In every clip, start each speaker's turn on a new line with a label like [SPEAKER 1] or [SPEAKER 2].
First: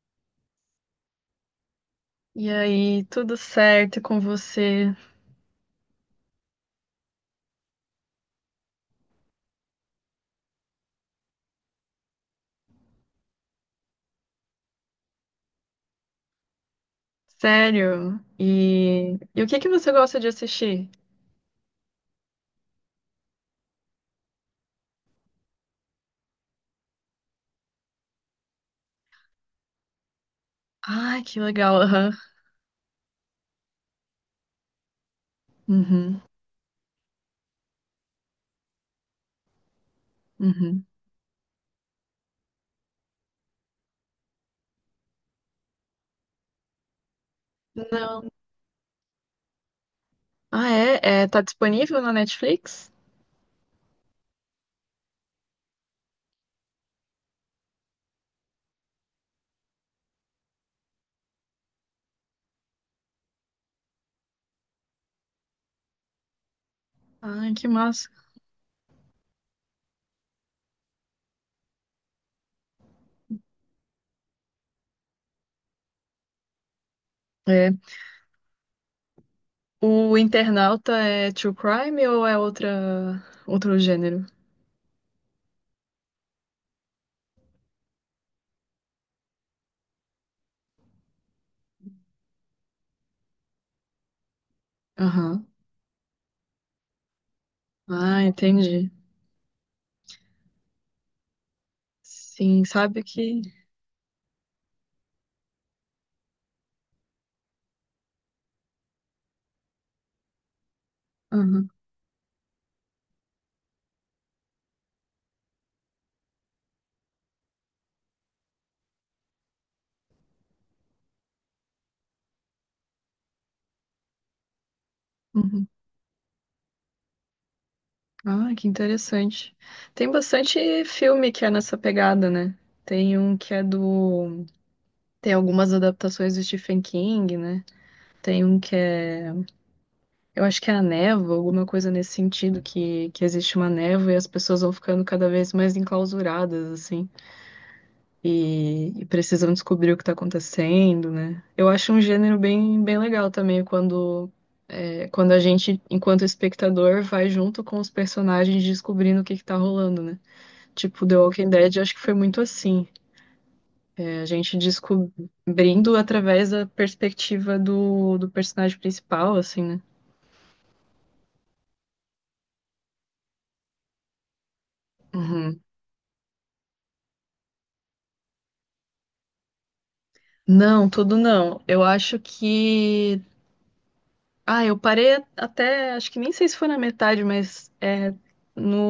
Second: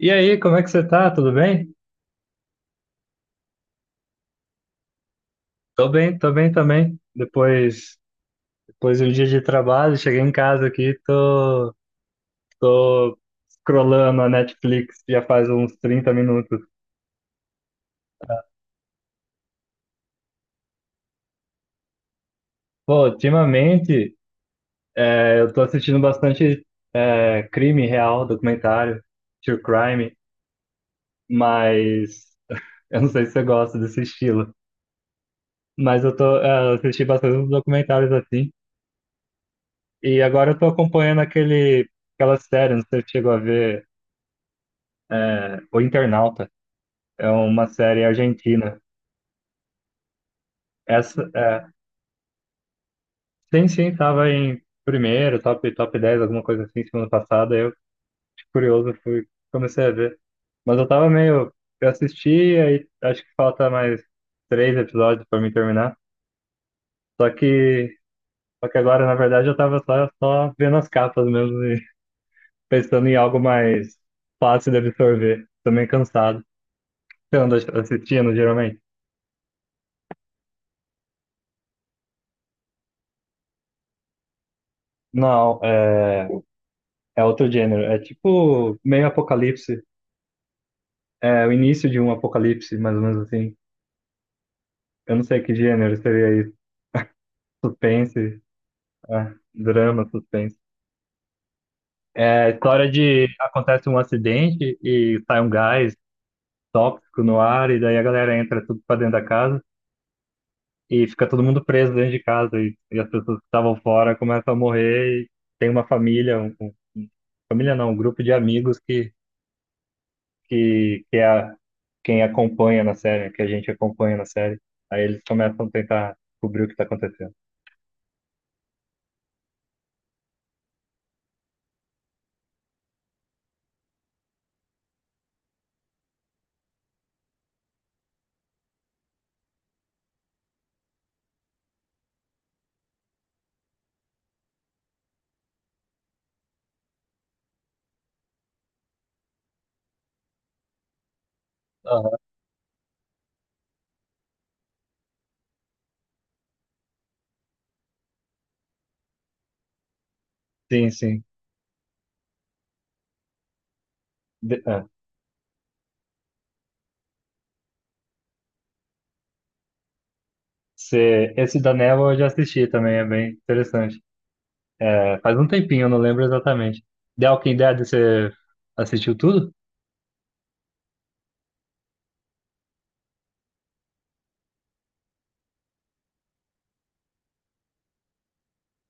[SPEAKER 1] E aí, como é que você tá? Tudo bem?
[SPEAKER 2] E aí, tudo certo com você?
[SPEAKER 1] Tô bem, tô bem também. Depois de um dia de trabalho, cheguei em casa aqui, tô scrollando a Netflix já faz uns 30 minutos.
[SPEAKER 2] Sério? E o que que você gosta de assistir?
[SPEAKER 1] Pô, ultimamente eu tô assistindo bastante crime real, documentário, true crime,
[SPEAKER 2] Ai, que legal, aham.
[SPEAKER 1] mas eu não sei se você gosta desse estilo. Mas eu
[SPEAKER 2] Uhum,
[SPEAKER 1] eu assisti bastante uns documentários assim. E agora eu tô
[SPEAKER 2] uhum.
[SPEAKER 1] acompanhando aquela série, não sei se você chegou a ver, O Internauta. É uma série
[SPEAKER 2] Não.
[SPEAKER 1] argentina.
[SPEAKER 2] Ah, é? É,
[SPEAKER 1] Essa,
[SPEAKER 2] tá
[SPEAKER 1] é,
[SPEAKER 2] disponível na Netflix?
[SPEAKER 1] sim, sim, tava em primeiro, top 10 alguma coisa assim, semana passada. Eu, de curioso, fui, comecei a ver. Mas eu tava meio. Eu assisti, aí acho que falta mais 3 episódios pra mim terminar. Só
[SPEAKER 2] Ai, que
[SPEAKER 1] que,
[SPEAKER 2] massa.
[SPEAKER 1] só que agora, na verdade, eu tava só vendo as capas mesmo e pensando em algo mais fácil de absorver. Tô meio cansado. Você anda
[SPEAKER 2] É.
[SPEAKER 1] assistindo, geralmente?
[SPEAKER 2] O Internauta é true crime ou é outro gênero?
[SPEAKER 1] Não, é, outro gênero. É tipo meio apocalipse. É o início de um apocalipse, mais ou menos assim. Eu não sei
[SPEAKER 2] Aham.
[SPEAKER 1] que gênero seria isso.
[SPEAKER 2] Ah,
[SPEAKER 1] Suspense,
[SPEAKER 2] entendi.
[SPEAKER 1] drama, suspense. É a
[SPEAKER 2] Sim,
[SPEAKER 1] história
[SPEAKER 2] sabe
[SPEAKER 1] de
[SPEAKER 2] que...
[SPEAKER 1] acontece um acidente e sai um gás tóxico no ar, e daí a galera entra tudo pra dentro da casa e fica todo mundo
[SPEAKER 2] Aham.
[SPEAKER 1] preso dentro de casa. E as pessoas que estavam fora começam a morrer. E tem uma família, família não, um grupo de amigos que é quem acompanha na série, que a gente acompanha na série. Aí eles começam
[SPEAKER 2] Uhum.
[SPEAKER 1] a tentar descobrir o que está acontecendo.
[SPEAKER 2] Ah, que interessante. Tem bastante filme que é nessa pegada, né? Tem um que é do. Tem algumas adaptações do Stephen King, né? Tem um que é. Eu acho que é a névoa, alguma coisa nesse sentido, que existe uma névoa e as pessoas vão ficando cada vez mais enclausuradas, assim. E precisam descobrir o que tá acontecendo, né? Eu acho um gênero bem, bem legal também, quando a gente, enquanto espectador, vai junto com os personagens descobrindo o que que tá rolando, né?
[SPEAKER 1] Sim,
[SPEAKER 2] Tipo, The
[SPEAKER 1] sim.
[SPEAKER 2] Walking Dead, acho que foi muito assim. É, a gente
[SPEAKER 1] É.
[SPEAKER 2] descobrindo através da perspectiva do personagem principal, assim, né?
[SPEAKER 1] Esse da Neva eu já assisti também, é bem interessante. É, faz um
[SPEAKER 2] Uhum.
[SPEAKER 1] tempinho, eu não lembro exatamente. The Walking Dead, você assistiu tudo?
[SPEAKER 2] Não, tudo não. Eu acho que. Ah, eu parei até. Acho que nem sei se foi na metade, mas é no,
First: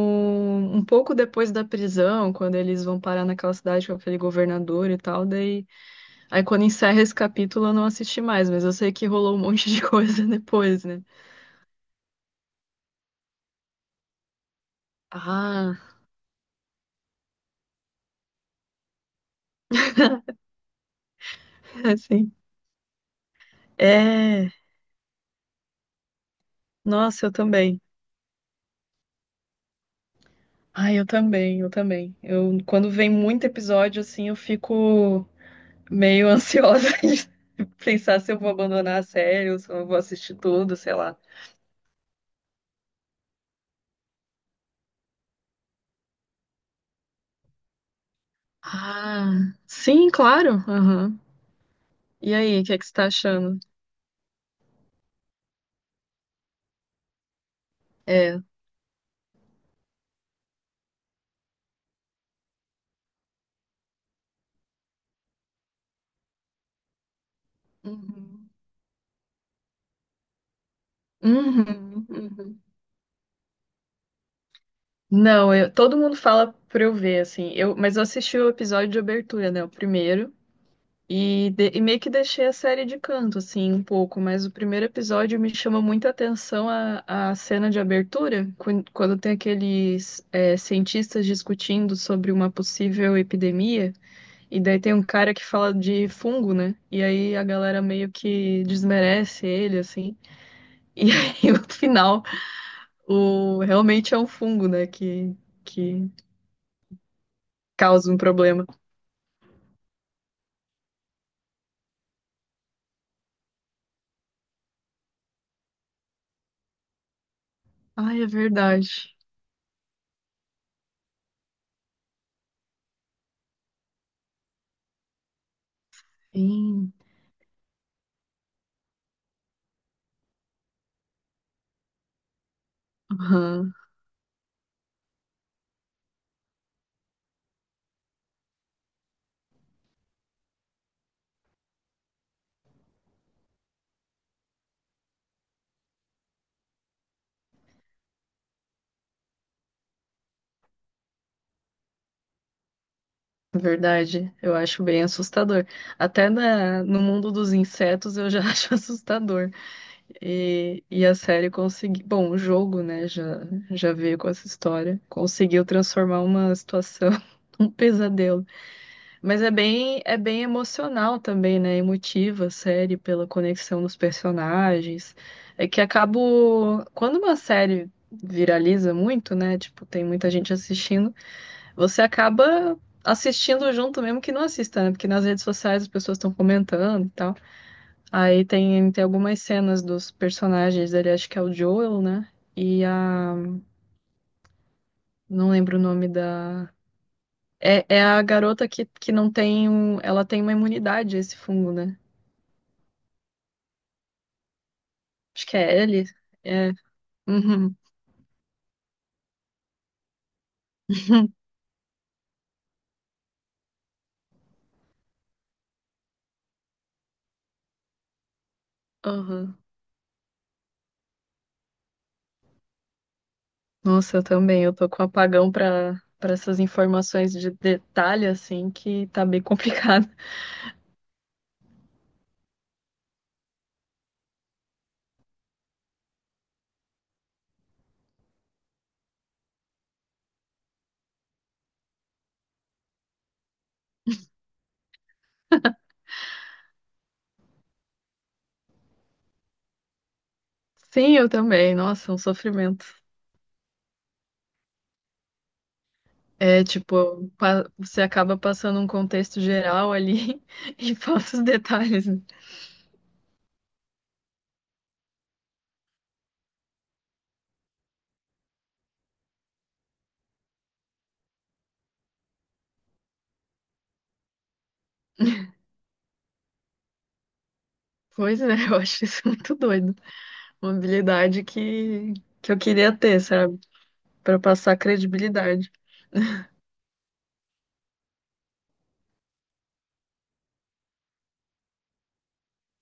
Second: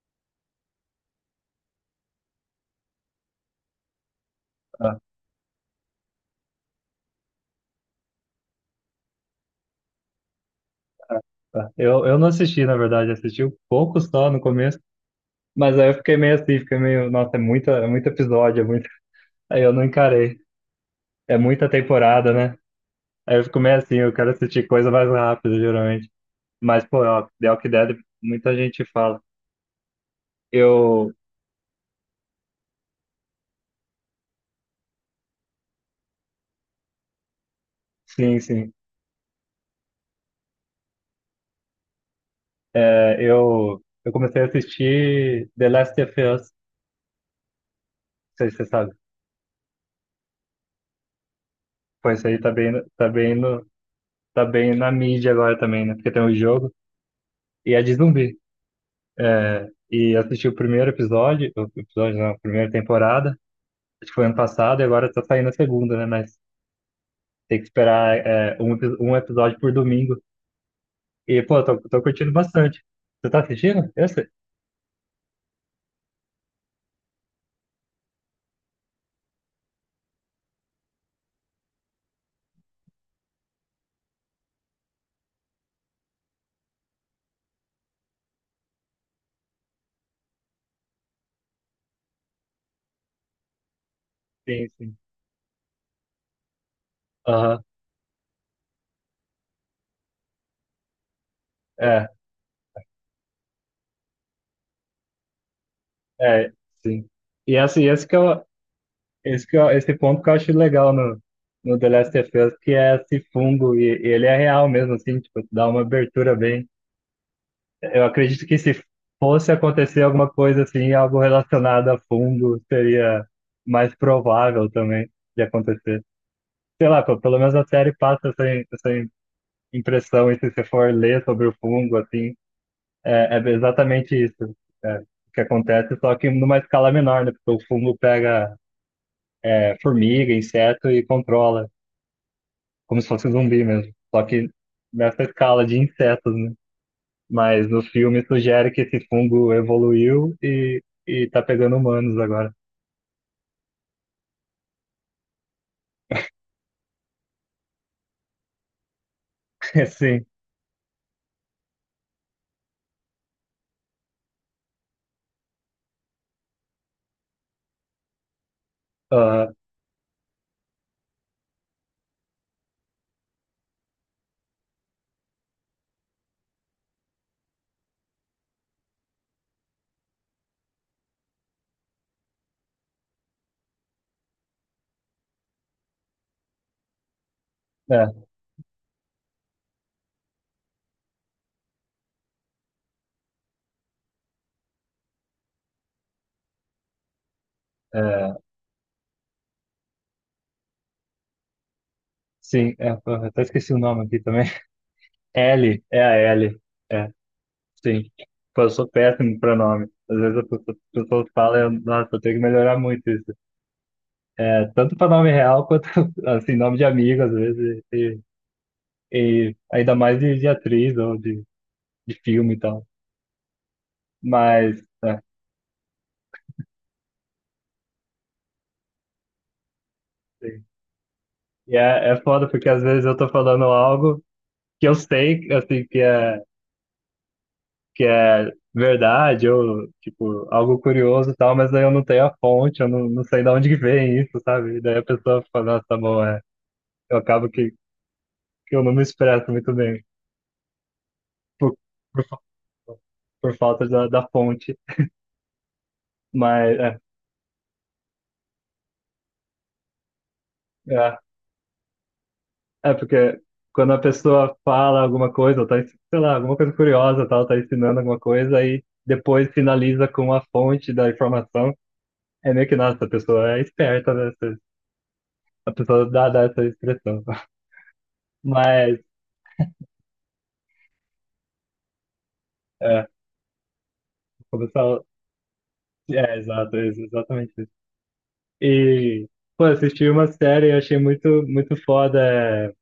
[SPEAKER 2] um pouco depois da prisão, quando eles vão parar naquela cidade com aquele governador e
[SPEAKER 1] Ah,
[SPEAKER 2] tal. Daí. Aí quando encerra esse capítulo eu não assisti mais, mas eu sei que rolou um monte de coisa depois, né?
[SPEAKER 1] tá. Eu não assisti, na verdade, assisti um pouco só no começo, mas aí
[SPEAKER 2] Ah,
[SPEAKER 1] eu fiquei meio assim, fiquei meio, nossa, é muita, é muito episódio, é muito, aí eu não encarei. É muita temporada,
[SPEAKER 2] assim.
[SPEAKER 1] né? Aí eu fico meio assim, eu quero
[SPEAKER 2] É.
[SPEAKER 1] assistir coisa mais rápida, geralmente. Mas, pô, ó,
[SPEAKER 2] Nossa, eu
[SPEAKER 1] The Walking
[SPEAKER 2] também.
[SPEAKER 1] Dead, muita gente fala.
[SPEAKER 2] Ai, eu
[SPEAKER 1] Eu,
[SPEAKER 2] também, eu também. Quando vem muito episódio, assim, eu fico meio ansiosa de pensar se eu
[SPEAKER 1] sim,
[SPEAKER 2] vou
[SPEAKER 1] sim.
[SPEAKER 2] abandonar a série ou se eu vou assistir tudo, sei lá.
[SPEAKER 1] É, eu comecei a assistir The Last of Us, não sei se você sabe.
[SPEAKER 2] Ah, sim, claro. Aham.
[SPEAKER 1] Pô, isso
[SPEAKER 2] E
[SPEAKER 1] aí
[SPEAKER 2] aí, o que é que você tá
[SPEAKER 1] tá bem
[SPEAKER 2] achando?
[SPEAKER 1] no, tá bem na mídia agora também, né? Porque tem um jogo e é de zumbi.
[SPEAKER 2] É.
[SPEAKER 1] E eu assisti o primeiro episódio, o episódio não, a primeira temporada, acho que foi ano passado e agora tá saindo a segunda, né? Mas tem que esperar
[SPEAKER 2] Uhum.
[SPEAKER 1] um episódio por domingo. E, pô, tô
[SPEAKER 2] Uhum,
[SPEAKER 1] curtindo
[SPEAKER 2] uhum.
[SPEAKER 1] bastante. Você tá assistindo esse?
[SPEAKER 2] Não, todo mundo fala pra eu ver, assim. Mas eu assisti o episódio de abertura, né? O primeiro. E meio que deixei a série de canto, assim, um pouco, mas o primeiro episódio me chama muita atenção a cena de abertura, quando tem aqueles cientistas discutindo sobre uma possível epidemia, e
[SPEAKER 1] Sim,
[SPEAKER 2] daí tem
[SPEAKER 1] sim.
[SPEAKER 2] um cara que fala de fungo, né? E aí a
[SPEAKER 1] Aham.
[SPEAKER 2] galera meio que desmerece ele, assim. E aí no
[SPEAKER 1] É,
[SPEAKER 2] final, o realmente é um fungo, né? Que
[SPEAKER 1] é, sim. E
[SPEAKER 2] causa um problema.
[SPEAKER 1] esse, esse ponto que eu acho legal no The Last of Us, que é esse fungo, e ele é real mesmo, assim, tipo, dá uma abertura bem. Eu
[SPEAKER 2] Ai, é
[SPEAKER 1] acredito que se
[SPEAKER 2] verdade.
[SPEAKER 1] fosse acontecer alguma coisa assim, algo relacionado a fungo, seria mais provável também de acontecer. Sei
[SPEAKER 2] Sim.
[SPEAKER 1] lá, pô, pelo menos a série passa essa, impressão, e se você for ler sobre o fungo, assim, é
[SPEAKER 2] Aham.
[SPEAKER 1] exatamente isso. é, que acontece, só que numa escala menor, né? Porque o fungo pega formiga, inseto e controla. Como se fosse zumbi mesmo. Só que nessa escala de insetos, né? Mas no filme sugere que esse fungo evoluiu e tá pegando humanos agora.
[SPEAKER 2] Verdade, eu acho bem assustador. Até no mundo dos insetos eu já acho assustador.
[SPEAKER 1] Sim.
[SPEAKER 2] E a série conseguiu. Bom, o jogo, né, já veio com essa história. Conseguiu transformar uma situação um pesadelo. Mas
[SPEAKER 1] Ah,
[SPEAKER 2] é bem emocional também, né? Emotiva a série pela conexão dos personagens. É que acabo. Quando uma série viraliza muito, né? Tipo, tem muita gente assistindo você acaba assistindo junto, mesmo que não assista, né? Porque nas redes sociais as pessoas estão comentando e tal.
[SPEAKER 1] é.
[SPEAKER 2] Aí tem algumas cenas dos personagens dele, acho que é o Joel, né? E a. Não lembro o nome da. É a
[SPEAKER 1] É,
[SPEAKER 2] garota que não tem um. Ela tem uma imunidade a esse fungo, né?
[SPEAKER 1] sim. É, porra, até esqueci o nome aqui também.
[SPEAKER 2] Acho que é
[SPEAKER 1] L, é
[SPEAKER 2] Ellie.
[SPEAKER 1] a L.
[SPEAKER 2] É.
[SPEAKER 1] É,
[SPEAKER 2] Uhum.
[SPEAKER 1] sim. Pô, eu sou péssimo pra nome. Às vezes as pessoas falam, eu, nossa, eu tenho que melhorar muito isso. É, tanto pra nome real quanto, assim, nome de amigo, às vezes, e
[SPEAKER 2] Uhum.
[SPEAKER 1] ainda mais de atriz ou de filme e tal.
[SPEAKER 2] Nossa, eu também. Eu
[SPEAKER 1] Mas,
[SPEAKER 2] tô com
[SPEAKER 1] é,
[SPEAKER 2] apagão pra essas informações de detalhe, assim, que tá bem complicado.
[SPEAKER 1] sim. E é, é foda porque às vezes eu tô falando algo que eu sei, assim, que é verdade ou, tipo, algo curioso e tal, mas daí eu não tenho a fonte, eu não, não sei de onde que vem isso, sabe? E daí a pessoa fala, nossa, tá bom, é. Eu acabo que eu não me expresso muito bem
[SPEAKER 2] Sim, eu também.
[SPEAKER 1] por,
[SPEAKER 2] Nossa, é um
[SPEAKER 1] por, fa-
[SPEAKER 2] sofrimento.
[SPEAKER 1] por falta da fonte,
[SPEAKER 2] É,
[SPEAKER 1] mas, é,
[SPEAKER 2] tipo, você acaba passando um contexto geral ali e
[SPEAKER 1] é.
[SPEAKER 2] falta os detalhes, né?
[SPEAKER 1] É porque quando a pessoa fala alguma coisa, ou tá, sei lá, alguma coisa curiosa, tal, tá ensinando alguma coisa, aí depois finaliza com a fonte da informação, é meio que, nossa, a pessoa é esperta, né? A pessoa dá essa expressão.
[SPEAKER 2] Pois é, eu
[SPEAKER 1] Mas,
[SPEAKER 2] acho isso muito doido. Uma habilidade que eu queria
[SPEAKER 1] é,
[SPEAKER 2] ter, sabe? Pra passar
[SPEAKER 1] começar.
[SPEAKER 2] credibilidade.
[SPEAKER 1] É, exato, exatamente isso. E, pô, assisti uma série e achei muito, muito foda, é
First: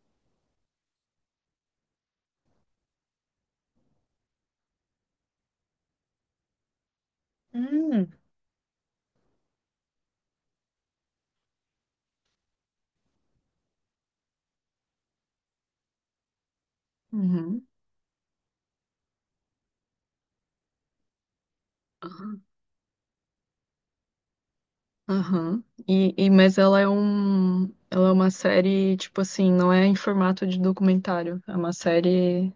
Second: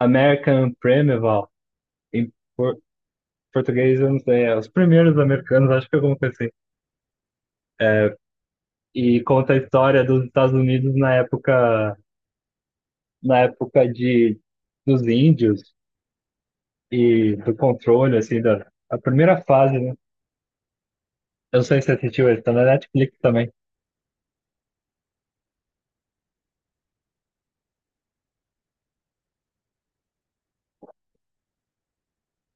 [SPEAKER 1] American Primeval. Em por- português, eu não sei, é Os Primeiros Americanos, acho que é alguma coisa assim.
[SPEAKER 2] Hum.
[SPEAKER 1] É, e conta a história dos Estados Unidos na época, na época de, dos índios e do
[SPEAKER 2] Uhum.
[SPEAKER 1] controle, assim, da a primeira fase, né? Eu não sei se você assistiu ele,
[SPEAKER 2] Aham.
[SPEAKER 1] tá na Netflix também.
[SPEAKER 2] Aham. Mas ela é um, ela é uma série, tipo assim, não é em formato de documentário. É uma série.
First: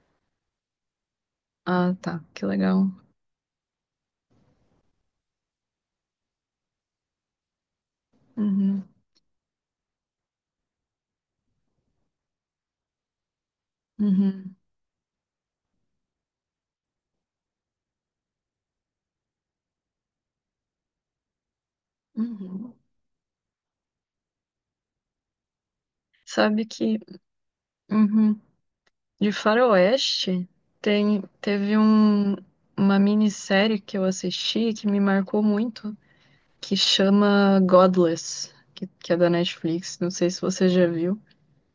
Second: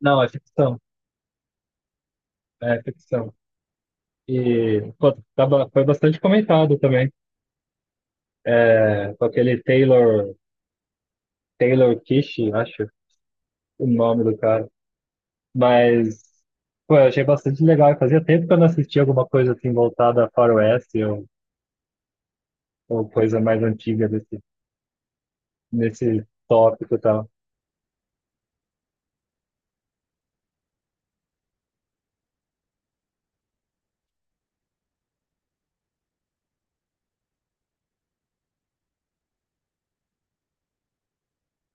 [SPEAKER 1] Não, é ficção,
[SPEAKER 2] Ah, tá, que
[SPEAKER 1] é
[SPEAKER 2] legal.
[SPEAKER 1] ficção. E pô, tava- foi bastante comentado também,
[SPEAKER 2] Uhum.
[SPEAKER 1] é, com aquele Taylor Kish, acho o nome do
[SPEAKER 2] Uhum.
[SPEAKER 1] cara. Mas, pô, eu achei bastante legal. Fazia tempo que eu não assistia alguma coisa assim voltada a faroeste
[SPEAKER 2] Uhum.
[SPEAKER 1] ou coisa mais antiga desse nesse
[SPEAKER 2] Sabe
[SPEAKER 1] tópico e
[SPEAKER 2] que.
[SPEAKER 1] tal.
[SPEAKER 2] Uhum. De Faroeste, teve um, uma minissérie que eu assisti que me marcou muito, que chama Godless, que é da Netflix. Não sei se você já viu.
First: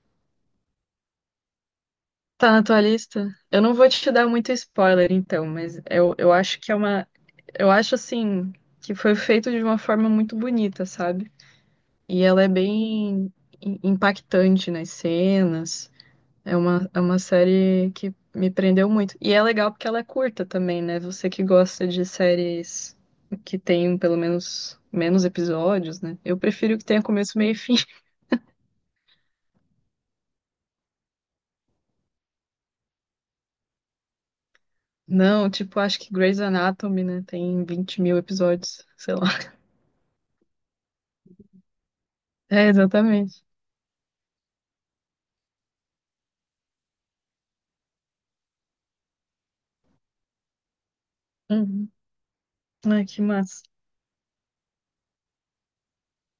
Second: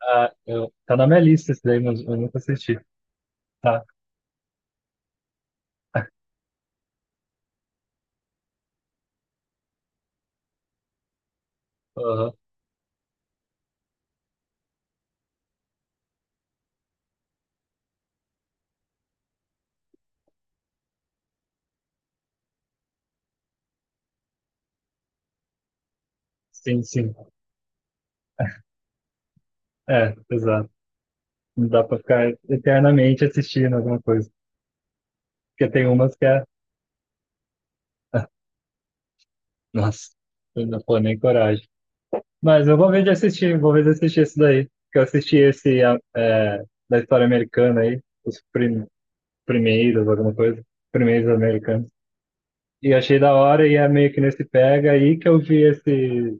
[SPEAKER 1] Ah, eu, tá na minha lista esse daí, mas eu nunca
[SPEAKER 2] Tá na
[SPEAKER 1] assisti.
[SPEAKER 2] tua lista? Eu não
[SPEAKER 1] Tá.
[SPEAKER 2] vou te dar muito spoiler, então, mas eu acho que é uma. Eu acho assim que foi feito de uma forma muito bonita, sabe? E
[SPEAKER 1] Aham.
[SPEAKER 2] ela é bem impactante nas cenas. É uma série que me prendeu muito. E é legal porque ela é curta também, né? Você que gosta de séries que tem pelo menos menos episódios, né? Eu prefiro
[SPEAKER 1] Sim,
[SPEAKER 2] que tenha
[SPEAKER 1] sim.
[SPEAKER 2] começo, meio e fim.
[SPEAKER 1] É, exato. Não dá pra ficar eternamente assistindo alguma coisa.
[SPEAKER 2] Não,
[SPEAKER 1] Porque
[SPEAKER 2] tipo,
[SPEAKER 1] tem
[SPEAKER 2] acho que
[SPEAKER 1] umas que
[SPEAKER 2] Grey's
[SPEAKER 1] é.
[SPEAKER 2] Anatomy, né? Tem 20 mil episódios, sei lá.
[SPEAKER 1] Nossa, eu não pô nem coragem. Mas
[SPEAKER 2] É,
[SPEAKER 1] eu vou ver de
[SPEAKER 2] exatamente.
[SPEAKER 1] assistir, vou ver de assistir esse daí. Que eu assisti esse da história americana aí, os primeiros, alguma coisa. Primeiros americanos.
[SPEAKER 2] Uhum.
[SPEAKER 1] E
[SPEAKER 2] Ai,
[SPEAKER 1] achei
[SPEAKER 2] que
[SPEAKER 1] da
[SPEAKER 2] massa.
[SPEAKER 1] hora e é meio que nesse pega aí que eu vi esse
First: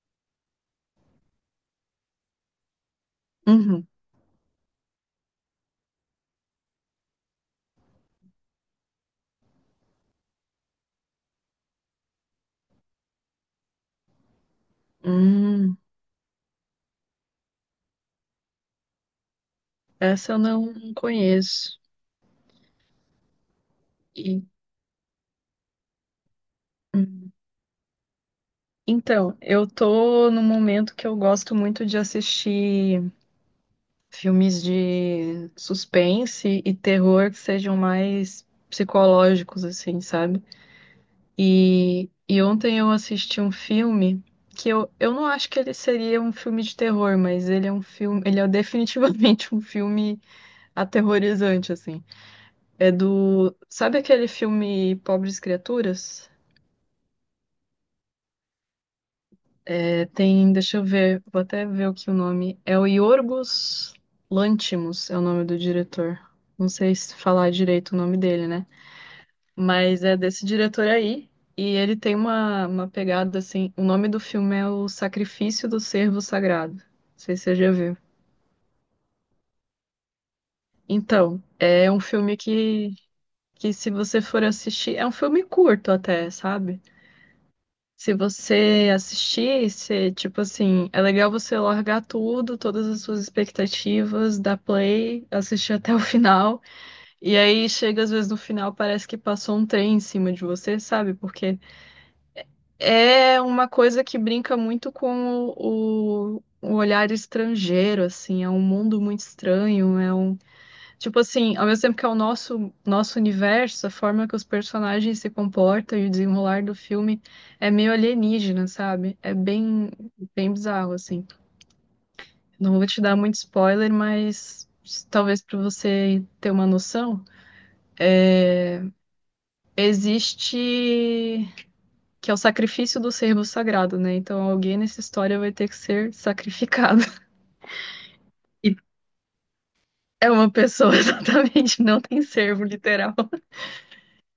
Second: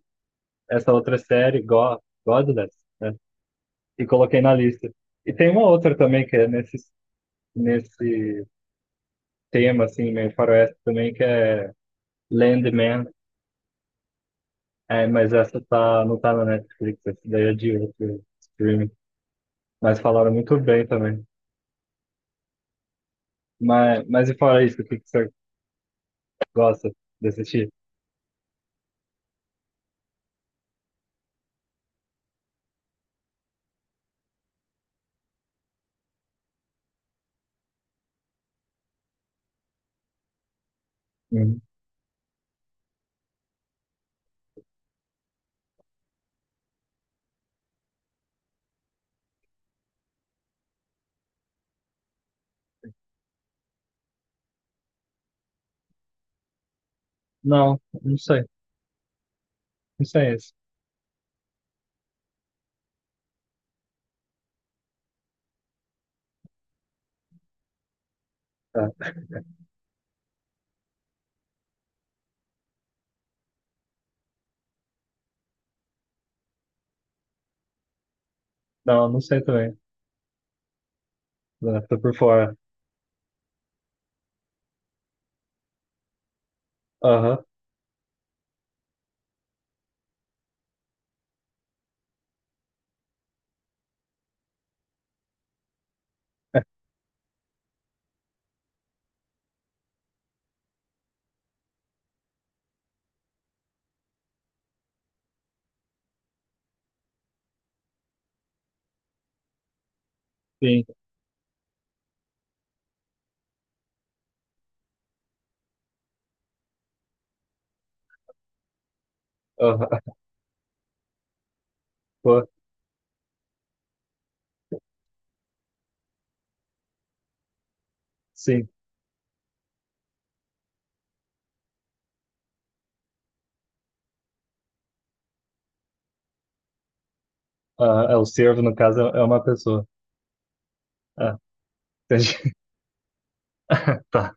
[SPEAKER 1] essa outra série, go Godless, né?
[SPEAKER 2] Uhum.
[SPEAKER 1] E coloquei na lista. E tem uma outra também que é nesse tema, assim, meio faroeste também, que é Landman. É, mas essa
[SPEAKER 2] Hum,
[SPEAKER 1] tá, não tá na Netflix, essa daí é de outro streaming. Mas falaram
[SPEAKER 2] essa eu
[SPEAKER 1] muito bem
[SPEAKER 2] não
[SPEAKER 1] também.
[SPEAKER 2] conheço.
[SPEAKER 1] Mas e
[SPEAKER 2] E,
[SPEAKER 1] fora isso, o que que você gosta de
[SPEAKER 2] hum.
[SPEAKER 1] assistir?
[SPEAKER 2] Então, eu tô num momento que eu gosto muito de assistir. Filmes de suspense e terror que sejam mais psicológicos, assim, sabe?
[SPEAKER 1] Uhum.
[SPEAKER 2] E ontem eu assisti um filme que eu não acho que ele seria um filme de terror, mas ele é definitivamente um filme aterrorizante, assim. Sabe aquele filme Pobres Criaturas?
[SPEAKER 1] Não, não sei. Não
[SPEAKER 2] É,
[SPEAKER 1] sei
[SPEAKER 2] tem,
[SPEAKER 1] esse.
[SPEAKER 2] deixa eu ver, vou até ver aqui o nome. É o Yorgos Lanthimos, é o nome do diretor. Não sei se falar direito o nome dele, né?
[SPEAKER 1] Tá.
[SPEAKER 2] Mas é desse diretor aí. E ele tem uma pegada assim. O nome do filme é O Sacrifício do Servo Sagrado. Não sei se você já viu.
[SPEAKER 1] Não, não sei também.
[SPEAKER 2] Então,
[SPEAKER 1] Não,
[SPEAKER 2] é
[SPEAKER 1] tô
[SPEAKER 2] um
[SPEAKER 1] por
[SPEAKER 2] filme
[SPEAKER 1] fora.
[SPEAKER 2] que se você for assistir. É um filme curto até, sabe?
[SPEAKER 1] Aham,
[SPEAKER 2] Se você assistir, você, tipo assim, é legal você largar tudo, todas as suas expectativas, dar play, assistir até o final. E aí chega às vezes no final, parece que passou um trem em cima de você, sabe? Porque é uma coisa que brinca muito com o, olhar estrangeiro, assim, é um mundo muito estranho, é um,
[SPEAKER 1] sim.
[SPEAKER 2] tipo assim, ao mesmo tempo que é o nosso universo, a forma que os personagens se comportam e o desenrolar do filme é meio alienígena, sabe? É bem
[SPEAKER 1] Aham,
[SPEAKER 2] bem bizarro, assim.
[SPEAKER 1] pô,
[SPEAKER 2] Não vou te dar muito spoiler, mas talvez para você ter uma noção,
[SPEAKER 1] sim.
[SPEAKER 2] existe que é o sacrifício do servo sagrado, né? Então alguém nessa história vai ter que ser sacrificado.
[SPEAKER 1] Ah, é, o servo, no
[SPEAKER 2] E
[SPEAKER 1] caso, é é uma pessoa.
[SPEAKER 2] é uma pessoa,
[SPEAKER 1] Ah,
[SPEAKER 2] exatamente, não tem
[SPEAKER 1] entendi.
[SPEAKER 2] servo, literal.
[SPEAKER 1] Tá.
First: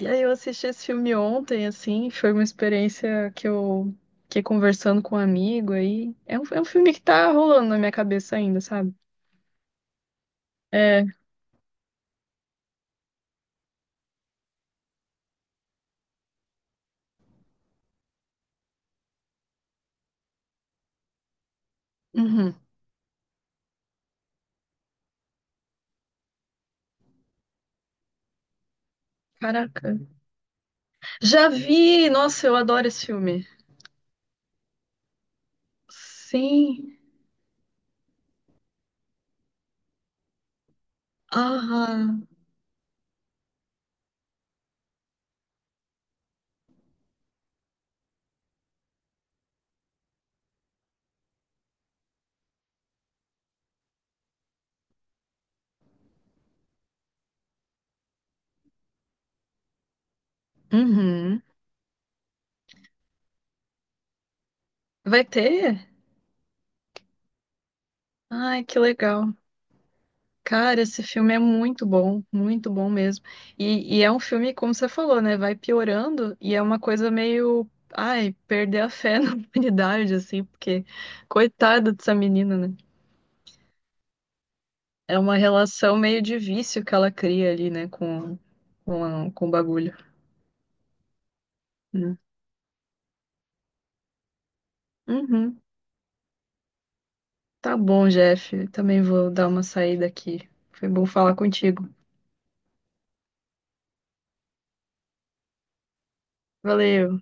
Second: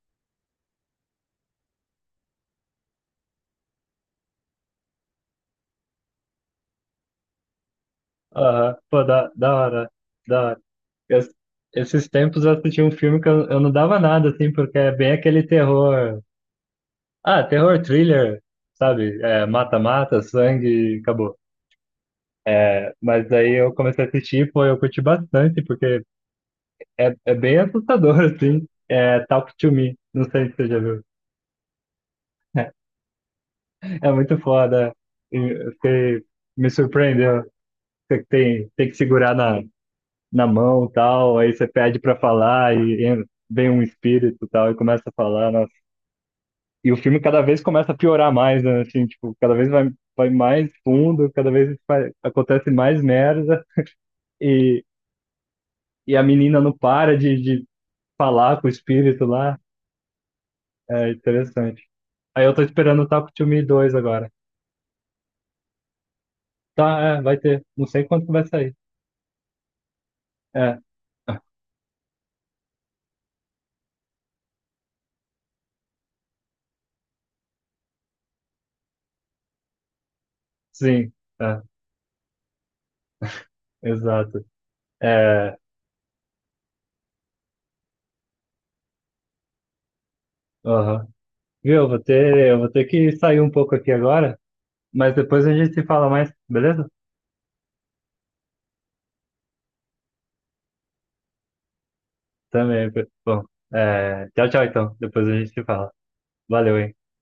[SPEAKER 2] E aí eu assisti esse filme ontem, assim, foi uma experiência que eu fiquei conversando com um amigo aí. É um filme que tá rolando na minha cabeça ainda,
[SPEAKER 1] Ah,
[SPEAKER 2] sabe?
[SPEAKER 1] pô, da hora.
[SPEAKER 2] É.
[SPEAKER 1] Es- esses tempos eu assisti um filme que eu não dava nada, assim, porque é bem aquele terror. Ah, terror thriller, sabe? É, mata-mata, sangue, acabou.
[SPEAKER 2] Uhum.
[SPEAKER 1] Mas aí eu comecei a assistir, pô, eu curti bastante, porque é, é bem assustador, assim. É Talk to Me,
[SPEAKER 2] Caraca.
[SPEAKER 1] não sei se você já viu.
[SPEAKER 2] Já vi! Nossa, eu adoro esse filme.
[SPEAKER 1] É muito foda. E eu me
[SPEAKER 2] Sim.
[SPEAKER 1] surpreendeu. Você tem, tem que segurar na mão e tal, aí você pede
[SPEAKER 2] Aham.
[SPEAKER 1] pra falar vem um espírito e tal e começa a falar, nossa. E o filme cada vez começa a piorar mais, né? Assim, tipo, cada vez vai mais fundo, acontece mais merda e, e a menina não para de falar com o espírito lá. É
[SPEAKER 2] Uhum.
[SPEAKER 1] interessante. Aí eu tô esperando o Taco to Me 2 agora.
[SPEAKER 2] Vai ter?
[SPEAKER 1] Tá, vai ter. Não sei quando que vai
[SPEAKER 2] Ai,
[SPEAKER 1] sair.
[SPEAKER 2] que legal.
[SPEAKER 1] É,
[SPEAKER 2] Cara, esse filme é muito bom mesmo. E é um filme, como você falou, né? Vai piorando e é uma coisa meio, ai, perder a fé na humanidade, assim, porque
[SPEAKER 1] sim, é,
[SPEAKER 2] coitada dessa menina, né?
[SPEAKER 1] exato.
[SPEAKER 2] É uma
[SPEAKER 1] É,
[SPEAKER 2] relação meio de vício que ela cria ali, né, com o bagulho,
[SPEAKER 1] aham. Viu,
[SPEAKER 2] né?
[SPEAKER 1] eu vou ter que sair um pouco aqui agora. Mas depois a
[SPEAKER 2] Uhum.
[SPEAKER 1] gente se fala mais, beleza?
[SPEAKER 2] Tá bom, Jeff. Também vou dar uma saída aqui. Foi bom falar contigo.
[SPEAKER 1] Também. Bom, tchau, tchau, então. Depois a gente se fala. Valeu, hein?
[SPEAKER 2] Valeu.